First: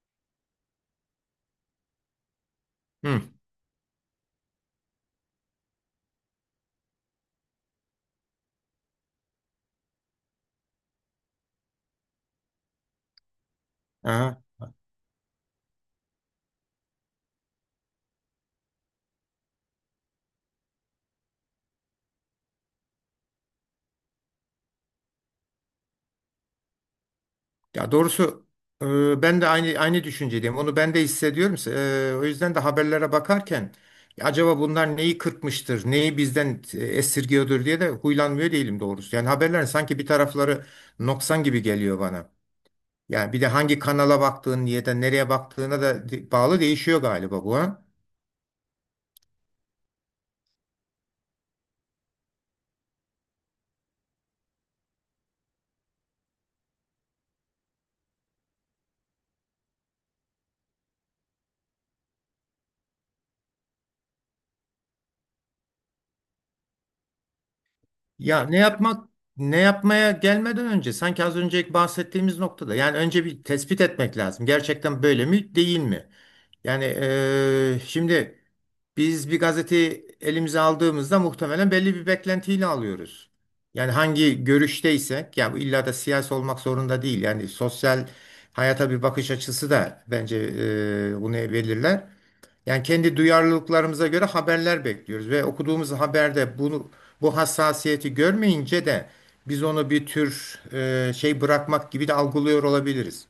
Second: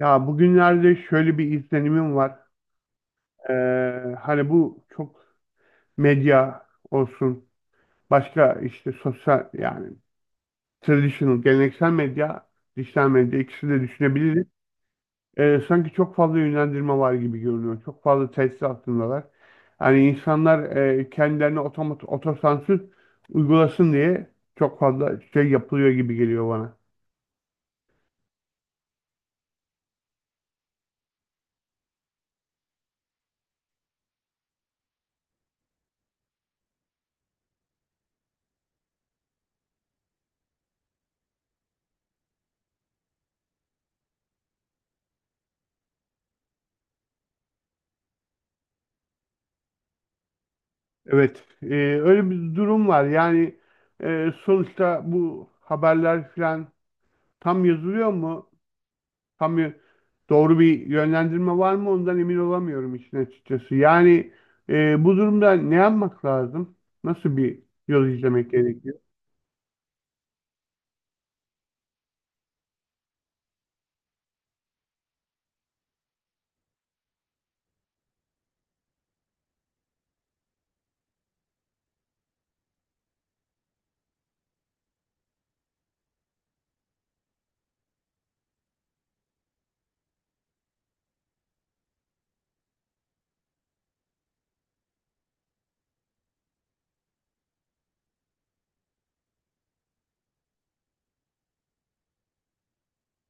Ya bugünlerde şöyle bir izlenimim var. Hı. Hani bu çok medya olsun, başka işte sosyal yani traditional, geleneksel medya, dijital medya ikisini de Aha. düşünebiliriz. Sanki çok fazla yönlendirme var gibi görünüyor. Çok fazla tesir altındalar. Hani insanlar kendilerine otosansür uygulasın diye çok fazla şey yapılıyor gibi geliyor bana. Ya doğrusu ben de aynı düşüncedeyim. Onu ben de hissediyorum. O yüzden de haberlere bakarken, "Ya acaba bunlar neyi kırpmıştır, neyi bizden esirgiyordur diye de huylanmıyor değilim doğrusu." Yani haberler sanki bir tarafları noksan gibi geliyor bana. Yani bir de hangi kanala baktığın ya da nereye baktığına da bağlı değişiyor galiba bu, ha? Evet, öyle bir durum var. Yani sonuçta bu haberler filan tam yazılıyor mu? Tam y- doğru bir yönlendirme var mı? Ondan emin olamıyorum işin açıkçası. Yani bu durumda ne yapmak lazım? Nasıl bir yol Ya izlemek gerekiyor? Ne yapmaya gelmeden önce sanki az önce bahsettiğimiz noktada, yani önce bir tespit etmek lazım. Gerçekten böyle mi değil mi? Yani şimdi biz bir gazeteyi elimize aldığımızda muhtemelen belli bir beklentiyle alıyoruz. Yani hangi görüşteysek, yani bu illa da siyasi olmak zorunda değil. Yani sosyal hayata bir bakış açısı da bence bunu belirler. Yani kendi duyarlılıklarımıza göre haberler bekliyoruz ve okuduğumuz haberde bunu, bu hassasiyeti görmeyince de biz onu bir tür şey bırakmak gibi de algılıyor olabiliriz.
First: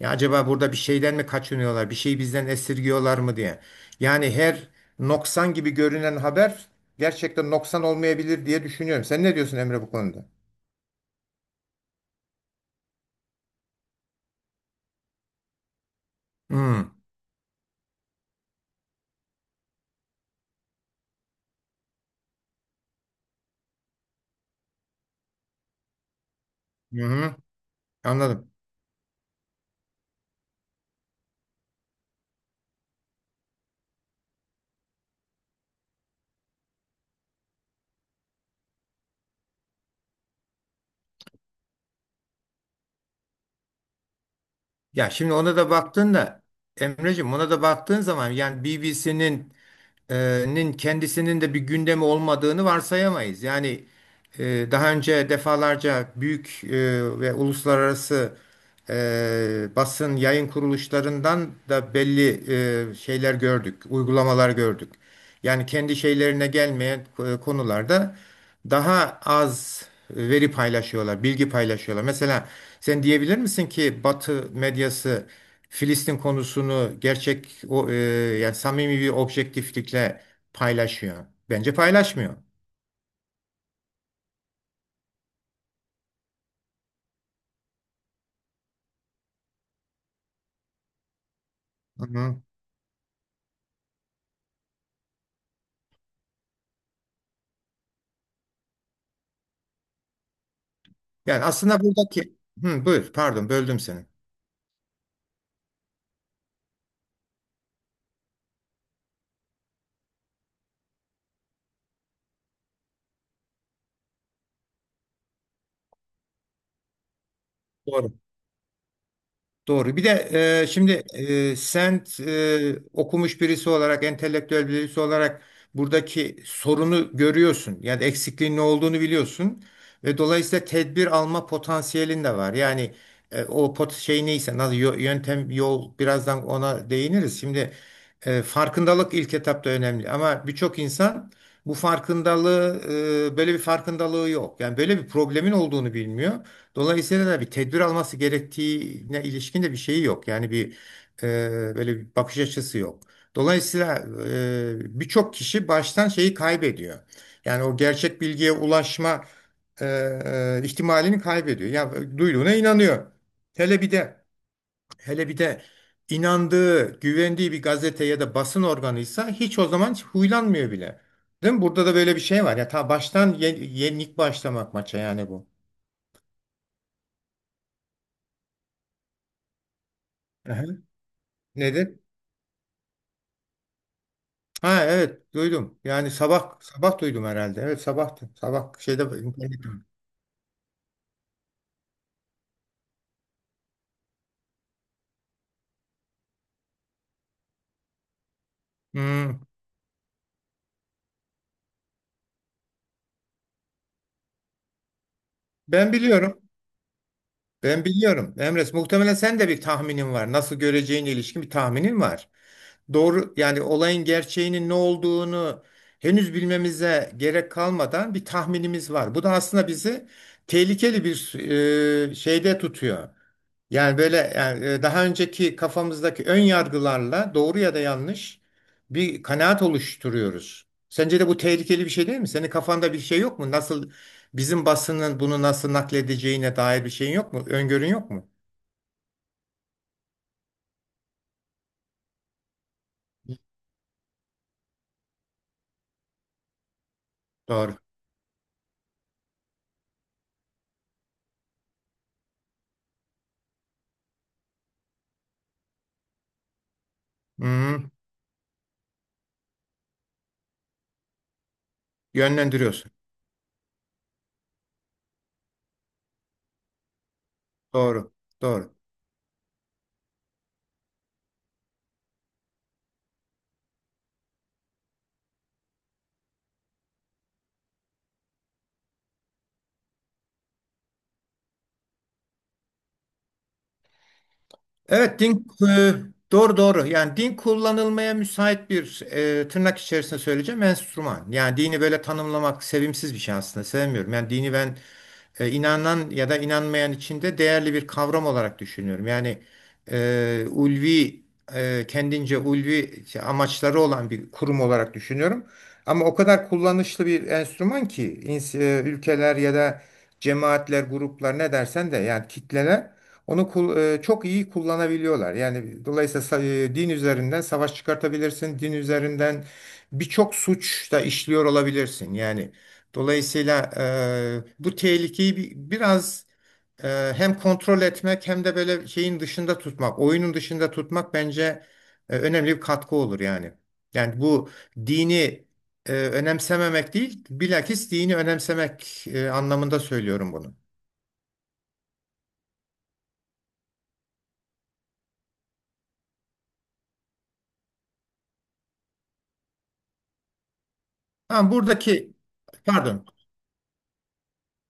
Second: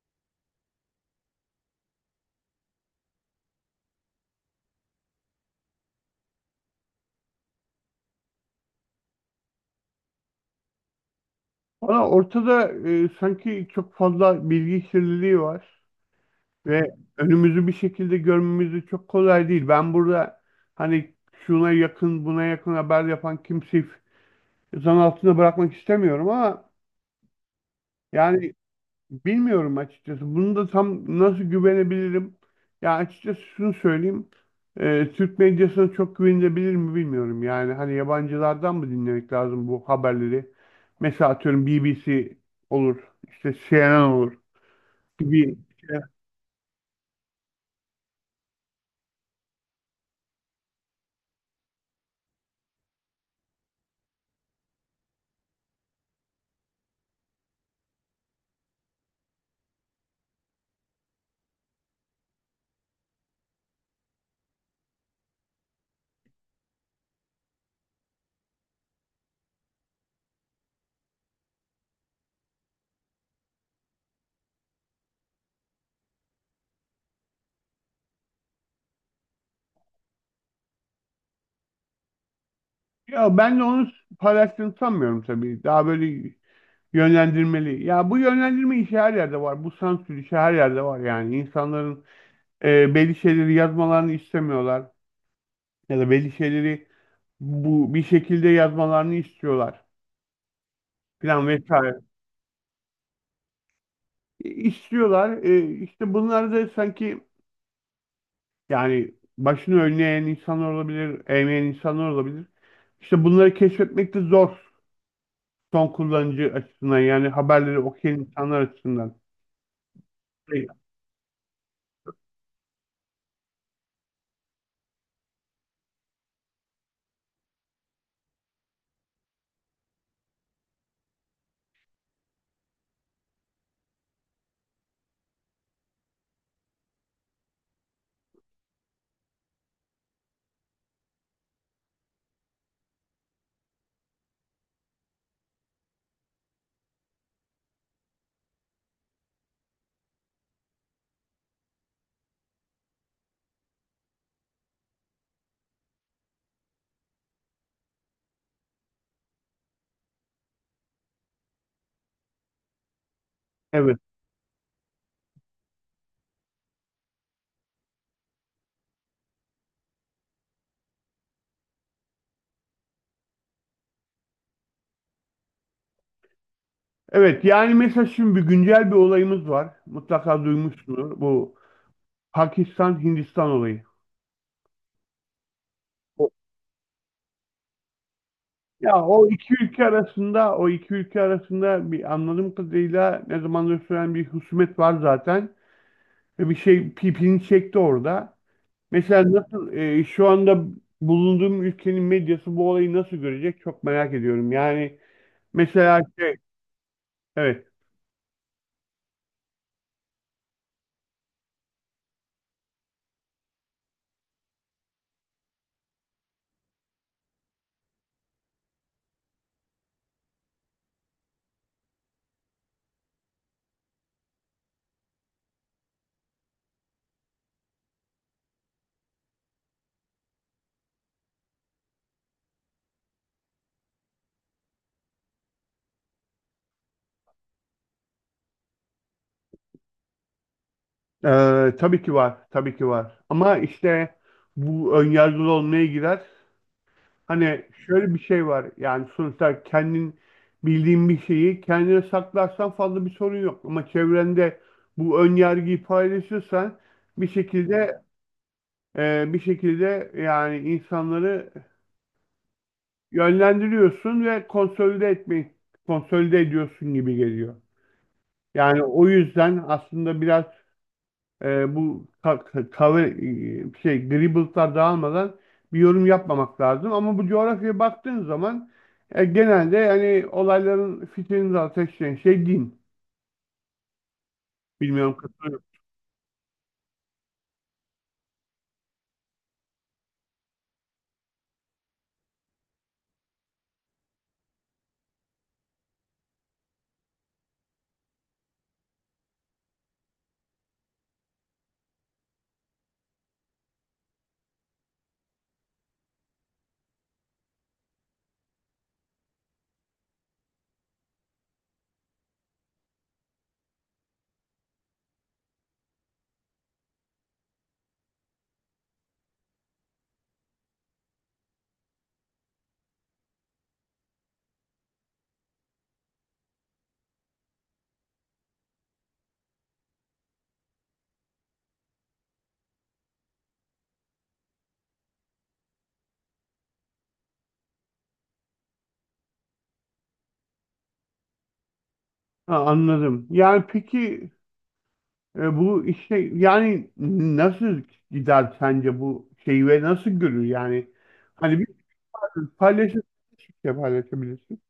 Ya acaba burada bir şeyden mi kaçınıyorlar, bir şeyi bizden esirgiyorlar mı diye. Yani her noksan gibi görünen haber gerçekten noksan olmayabilir diye düşünüyorum. Sen ne diyorsun Emre bu konuda? Valla ortada sanki çok fazla bilgi kirliliği var Hmm. ve önümüzü bir şekilde görmemiz de çok kolay değil. Ben burada hani şuna yakın buna yakın haber yapan kimseyi zan altında bırakmak istemiyorum ama Hı hı. Anladım. yani bilmiyorum açıkçası. Bunu da tam nasıl güvenebilirim? Ya açıkçası şunu söyleyeyim. Türk medyasına çok güvenilebilir mi bilmiyorum. Yani hani yabancılardan mı dinlemek lazım bu haberleri? Mesela atıyorum BBC olur, işte CNN olur Ya şimdi ona gibi da şeyler. baktığında, Emreciğim, ona da baktığın zaman yani BBC'nin e, nin kendisinin de bir gündemi olmadığını varsayamayız. Yani daha önce defalarca büyük ve uluslararası basın yayın kuruluşlarından da belli şeyler gördük, uygulamalar gördük. Yani kendi şeylerine gelmeyen konularda daha az veri paylaşıyorlar, bilgi paylaşıyorlar. Mesela sen diyebilir misin ki Batı medyası Filistin konusunu gerçek, yani samimi bir objektiflikle paylaşıyor? Bence paylaşmıyor. Ya ben de onu paylaştığını sanmıyorum tabii. Daha böyle yönlendirmeli. Ya bu yönlendirme işi her yerde var. Bu sansür işi her yerde var yani. İnsanların belli şeyleri yazmalarını istemiyorlar. Ya da belli şeyleri bu bir şekilde yazmalarını istiyorlar Yani filan aslında vesaire. buradaki... Hı, buyur, pardon böldüm seni. İstiyorlar. İşte bunlar da sanki yani başını önüne eğen insanlar olabilir, eğmeyen insanlar olabilir. İşte bunları keşfetmek de zor son kullanıcı açısından yani haberleri Doğru. okuyan insanlar açısından. Doğru. Bir de Evet. şimdi sen okumuş birisi olarak, entelektüel birisi olarak buradaki sorunu görüyorsun. Yani eksikliğin ne olduğunu biliyorsun. Ve dolayısıyla tedbir alma potansiyelin de var. Yani o pot şey neyse, nasıl yöntem, yol, birazdan ona değiniriz. Şimdi farkındalık ilk etapta önemli. Ama birçok insan bu böyle bir farkındalığı yok. Yani böyle bir problemin olduğunu bilmiyor. Dolayısıyla da bir tedbir alması gerektiğine ilişkin de bir şeyi yok. Yani bir böyle bir bakış açısı yok. Dolayısıyla birçok kişi baştan şeyi kaybediyor. Yani o gerçek bilgiye ulaşma e, ihtimalini kaybediyor. Ya duyduğuna inanıyor. Hele bir Evet. de hele bir de inandığı, güvendiği bir gazete ya da basın organıysa, hiç o zaman hiç huylanmıyor bile. Değil mi? Burada da böyle bir şey var. Ya ta baştan yenik başlamak maça yani bu. Evet, yani mesela şimdi bir güncel bir olayımız var. Mutlaka Aha. duymuşsunuz bu Nedir? Pakistan-Hindistan olayı. Ha, evet duydum. Yani sabah sabah duydum herhalde. Evet sabahtı. Sabah Ya şeyde. o iki ülke arasında bir anladığım kadarıyla ne zamandır süren bir husumet var zaten ve bir şey pipini çekti orada. Mesela Hmm. nasıl şu anda bulunduğum ülkenin medyası bu olayı nasıl görecek çok merak ediyorum. Yani Ben mesela şey biliyorum. evet, Ben biliyorum. Emres, muhtemelen sen de bir tahminin var. Nasıl göreceğine ilişkin bir tahminin var. Doğru, yani olayın gerçeğinin ne olduğunu henüz bilmemize gerek kalmadan bir tahminimiz var. Bu da aslında bizi tehlikeli bir şeyde tutuyor. Yani böyle yani daha önceki kafamızdaki ön yargılarla doğru ya da yanlış bir kanaat oluşturuyoruz. Sence de bu tehlikeli bir şey değil mi? Senin kafanda bir şey yok mu? Nasıl bizim basının bunu nasıl nakledeceğine dair bir şeyin yok mu? Öngörün yok mu? Tabii ki var, ama işte bu önyargılı olmaya girer. Hani Doğru. şöyle bir şey var yani sonuçta kendin bildiğin bir şeyi kendine saklarsan fazla bir sorun yok. Ama çevrende bu ön yargıyı paylaşırsan bir Hı. şekilde yani insanları Yönlendiriyorsun. yönlendiriyorsun ve konsolide etmeyi ediyorsun gibi geliyor. Doğru. Doğru. Yani o yüzden aslında biraz bu cover şey dribble'lar dağılmadan bir yorum yapmamak lazım. Ama bu coğrafyaya baktığın zaman genelde yani olayların fitilini de ateşleyen şey din. Bilmiyorum Evet, katılıyor. Doğru doğru. Yani din kullanılmaya müsait bir, tırnak içerisinde söyleyeceğim, enstrüman. Yani dini böyle tanımlamak sevimsiz bir şey aslında. Sevmiyorum. Yani dini ben inanan ya da inanmayan içinde değerli bir kavram olarak düşünüyorum. Yani ulvi kendince ulvi amaçları olan bir kurum olarak düşünüyorum. Ama o kadar kullanışlı bir enstrüman ki ülkeler ya da cemaatler, gruplar, ne dersen de yani kitleler, onu çok iyi kullanabiliyorlar. Yani dolayısıyla din üzerinden savaş çıkartabilirsin. Din üzerinden birçok suç da işliyor olabilirsin. Yani dolayısıyla bu tehlikeyi biraz hem kontrol etmek hem de böyle şeyin dışında tutmak, oyunun dışında tutmak bence önemli bir katkı olur yani. Yani bu dini önemsememek değil, bilakis dini önemsemek anlamında söylüyorum bunu. Ha, anladım. Yani peki bu işte yani nasıl gider sence bu şeyi ve nasıl görür yani? Tamam, Hani bir buradaki, paylaşır, pardon. paylaşabilirsin.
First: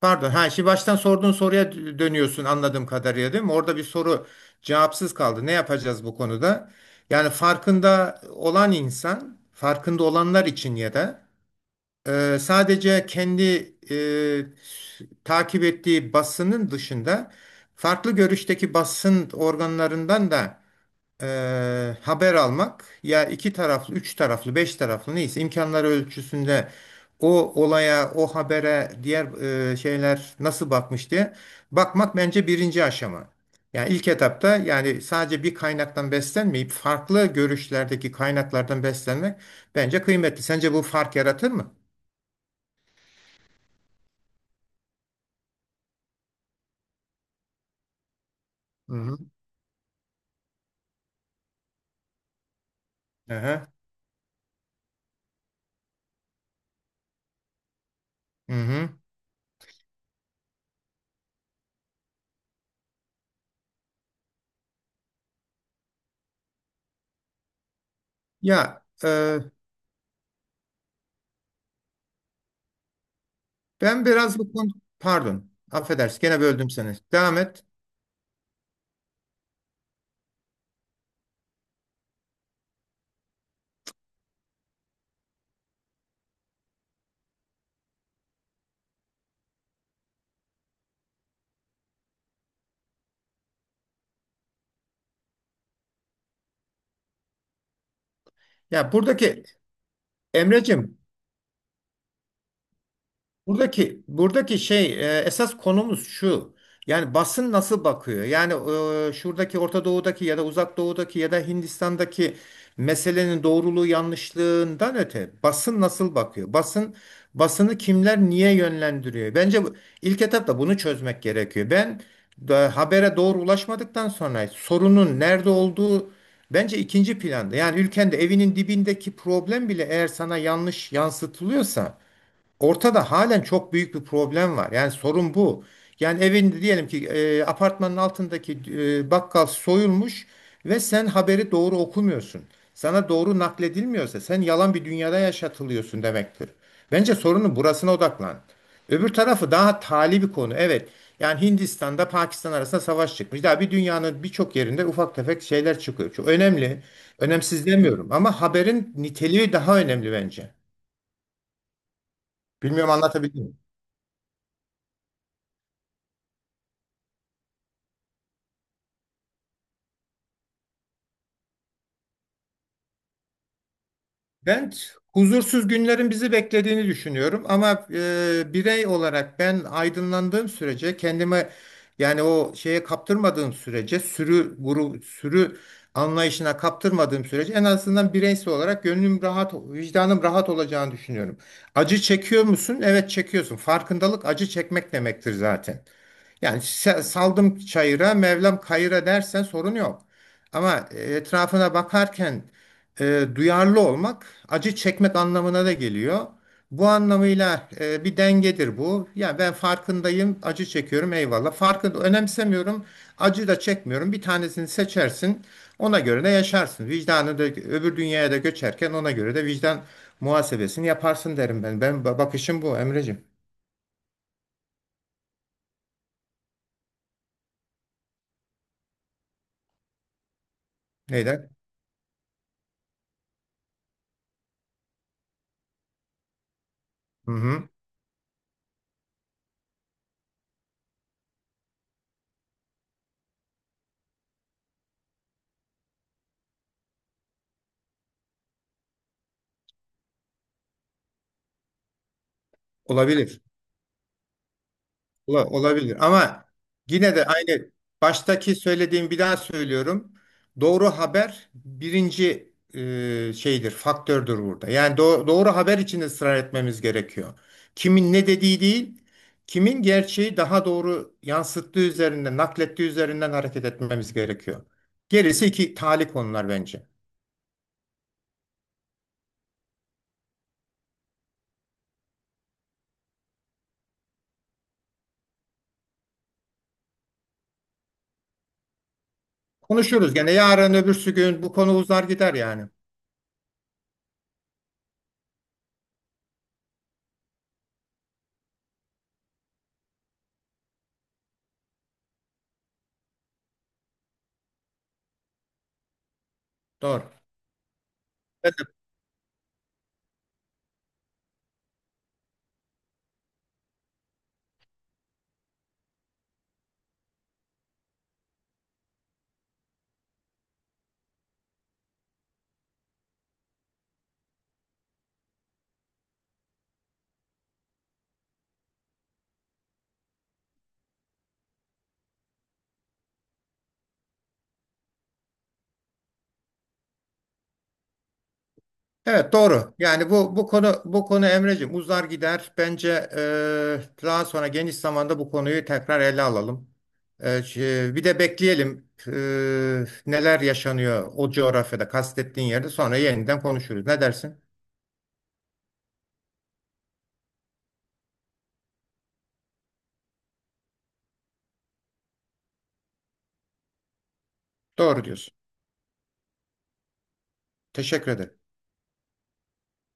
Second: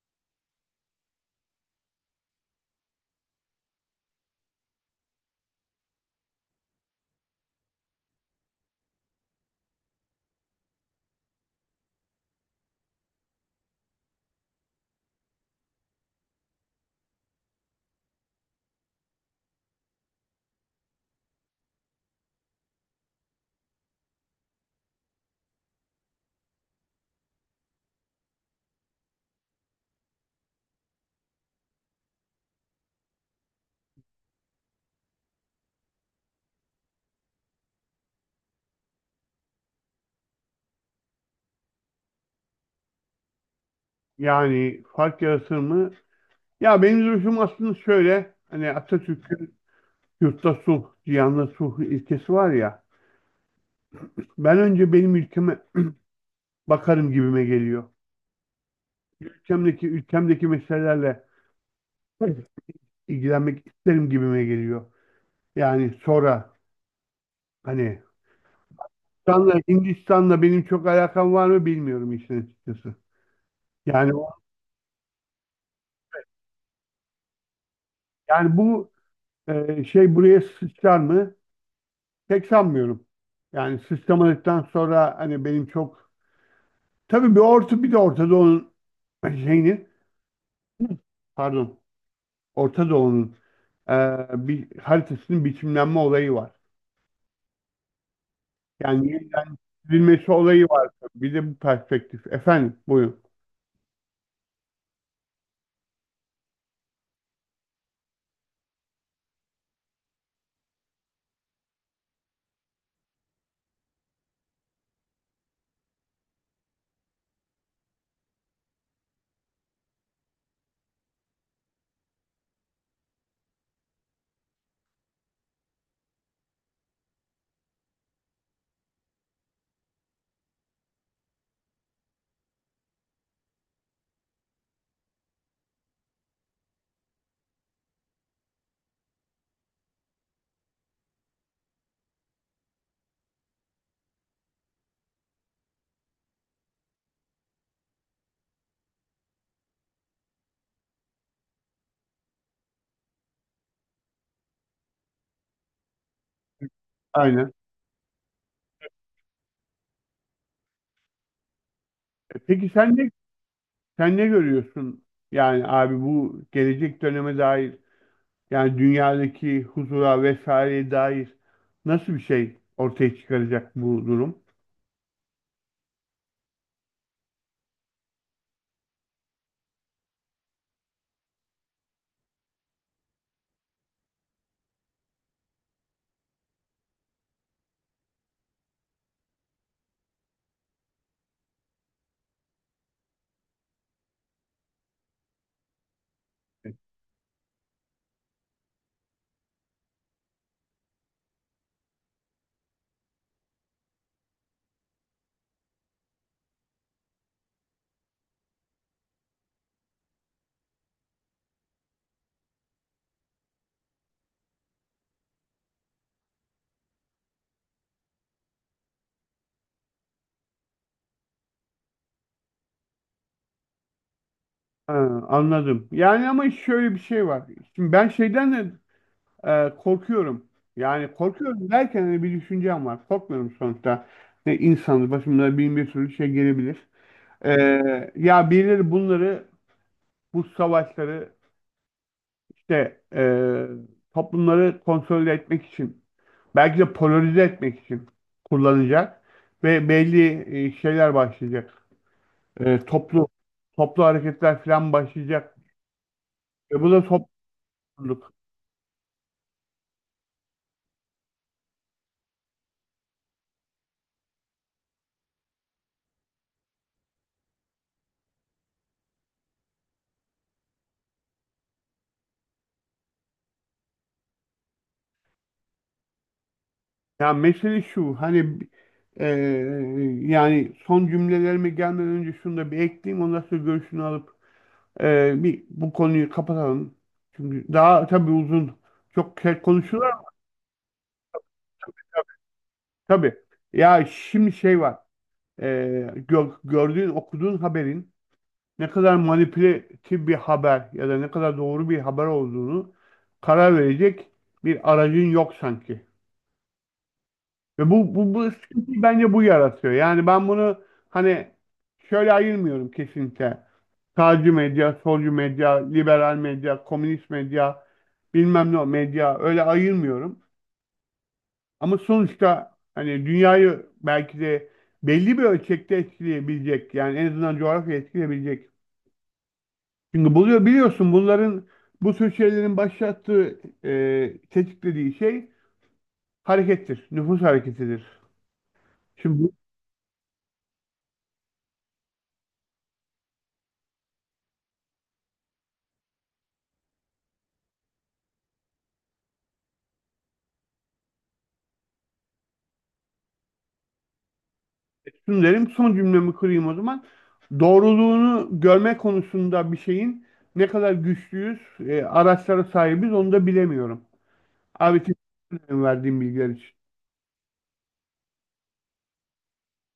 Pardon. Ha, şimdi baştan sorduğun soruya dönüyorsun anladığım kadarıyla, değil mi? Orada bir soru cevapsız kaldı. Ne yapacağız bu konuda? Yani farkında olan insan, farkında olanlar için ya da sadece kendi takip ettiği basının dışında farklı görüşteki basın organlarından da haber almak, ya iki taraflı, üç taraflı, beş taraflı neyse imkanları ölçüsünde o olaya, o habere, diğer şeyler nasıl bakmış diye bakmak bence birinci aşama. Yani ilk etapta yani sadece bir kaynaktan beslenmeyip farklı görüşlerdeki kaynaklardan beslenmek bence kıymetli. Sence bu fark yaratır mı? Yani fark yaratır mı? Ya benim duruşum aslında şöyle. Hani Hı hı. Atatürk'ün yurtta sulh, cihanda sulh ilkesi var ya. Aha. Ben önce benim ülkeme bakarım gibime geliyor. Hı hı. Ülkemdeki meselelerle ilgilenmek isterim gibime geliyor. Yani sonra hani Ya Hindistan'la, benim çok alakam var mı bilmiyorum işin açıkçası. ben Yani biraz bu konu, pardon, affedersin, gene böldüm seni. Devam et. yani bu şey buraya sıçrar mı? Pek sanmıyorum. Yani sıçramadıktan sonra hani benim çok tabii bir orta bir de Orta Doğu'nun şeyini pardon, Orta Doğu'nun e, bir haritasının biçimlenme olayı var. Ya Yani buradaki yeniden çizilmesi olayı var. Emreciğim Bir de bu perspektif. Efendim, buyurun. Buradaki buradaki şey, esas konumuz şu. Yani basın nasıl bakıyor? Yani şuradaki Orta Doğu'daki ya da Uzak Doğu'daki ya da Hindistan'daki meselenin doğruluğu yanlışlığından öte basın nasıl bakıyor? Basını kimler niye yönlendiriyor? Bence bu, ilk etapta bunu çözmek gerekiyor. Ben da, habere doğru ulaşmadıktan sonra sorunun nerede olduğu bence ikinci planda. Yani ülkende evinin dibindeki problem bile eğer sana yanlış yansıtılıyorsa, ortada halen çok büyük bir problem var. Yani sorun bu. Yani evinde diyelim ki apartmanın altındaki bakkal soyulmuş ve sen haberi doğru okumuyorsun. Sana doğru nakledilmiyorsa, sen yalan bir dünyada yaşatılıyorsun demektir. Bence sorunun burasına odaklan. Öbür tarafı daha tali bir konu. Evet. Yani Hindistan'da Pakistan arasında savaş çıkmış. Daha bir dünyanın birçok yerinde ufak tefek şeyler çıkıyor. Çok önemli. Aynen. Önemsiz demiyorum ama haberin niteliği daha önemli bence. Peki Bilmiyorum, sen ne, anlatabildim mi? sen ne görüyorsun? Yani abi bu gelecek döneme dair yani dünyadaki huzura vesaireye dair nasıl bir şey ortaya çıkaracak bu durum? Ben huzursuz günlerin bizi beklediğini düşünüyorum ama birey olarak ben aydınlandığım sürece, kendime yani o şeye kaptırmadığım sürece, sürü anlayışına kaptırmadığım sürece en azından bireysel olarak gönlüm rahat, vicdanım rahat olacağını düşünüyorum. Acı çekiyor musun? Evet çekiyorsun. Farkındalık acı çekmek demektir zaten. Yani saldım çayıra, Mevlam kayıra dersen sorun yok. Ama etrafına bakarken duyarlı olmak acı çekmek anlamına da geliyor. Bu anlamıyla bir dengedir bu. Ya ben farkındayım, acı çekiyorum, eyvallah. Farkında önemsemiyorum, acı da çekmiyorum. Bir tanesini seçersin, ona göre de yaşarsın. Vicdanı da öbür dünyaya da göçerken ona göre de vicdan muhasebesini yaparsın derim ben. Ben bakışım bu, Emreciğim. Ha, anladım. Yani ama şöyle bir şey var. Şimdi ben şeyden de korkuyorum. Yani Neyden? korkuyorum derken hani bir düşüncem var. Korkmuyorum sonuçta. Ne insanız, başımıza bin bir sürü şey gelebilir. Hı E, hı. Ya birileri bunları, bu savaşları, işte toplumları konsolide etmek için belki de polarize etmek için kullanacak ve belli şeyler başlayacak. E, toplu Olabilir. Toplu hareketler falan başlayacak. Olabilir ama Bu da yine de aynı, topluluk. baştaki söylediğim, bir daha söylüyorum. Doğru haber birinci şeydir, faktördür burada. Yani doğru haber için ısrar etmemiz gerekiyor. Kimin ne dediği değil, kimin gerçeği daha doğru yansıttığı üzerinden, naklettiği üzerinden hareket etmemiz gerekiyor. Gerisi iki tali konular bence. Ya mesele şu hani eee, yani son cümlelerime gelmeden önce şunu da bir ekleyeyim, ondan sonra görüşünü alıp bir bu konuyu kapatalım. Çünkü daha tabii uzun çok şey konuşurlar Konuşuruz ama gene, yarın öbürsü gün bu konu uzar gider yani. tabii. Ya şimdi şey var, gördüğün okuduğun haberin ne kadar manipülatif bir haber ya da ne kadar doğru bir haber olduğunu karar verecek bir aracın yok sanki. Doğru. Ve bu sıkıntıyı bence bu yaratıyor. Yani ben bunu hani şöyle ayırmıyorum kesinlikle. Sağcı medya, solcu medya, liberal medya, komünist medya, bilmem ne medya, öyle ayırmıyorum. Ama sonuçta hani dünyayı belki de belli bir ölçekte etkileyebilecek, yani en azından coğrafya etkileyebilecek. Çünkü buluyor biliyorsun bunların, bu tür şeylerin başlattığı tetiklediği şey harekettir, nüfus hareketidir. Evet Şimdi doğru. Yani bu konu Emreciğim uzar gider. Bence daha sonra geniş zamanda bu konuyu tekrar ele alalım. Bir de bekleyelim neler yaşanıyor o coğrafyada, kastettiğin yerde, sonra yeniden konuşuruz. Ne dersin? Şunu derim, son cümlemi kırayım o zaman. Doğruluğunu görme konusunda bir şeyin ne kadar güçlüyüz, araçlara sahibiz onu da bilemiyorum. Abi Doğru diyorsun. teşekkür ederim verdiğim bilgiler için. Teşekkür ederim.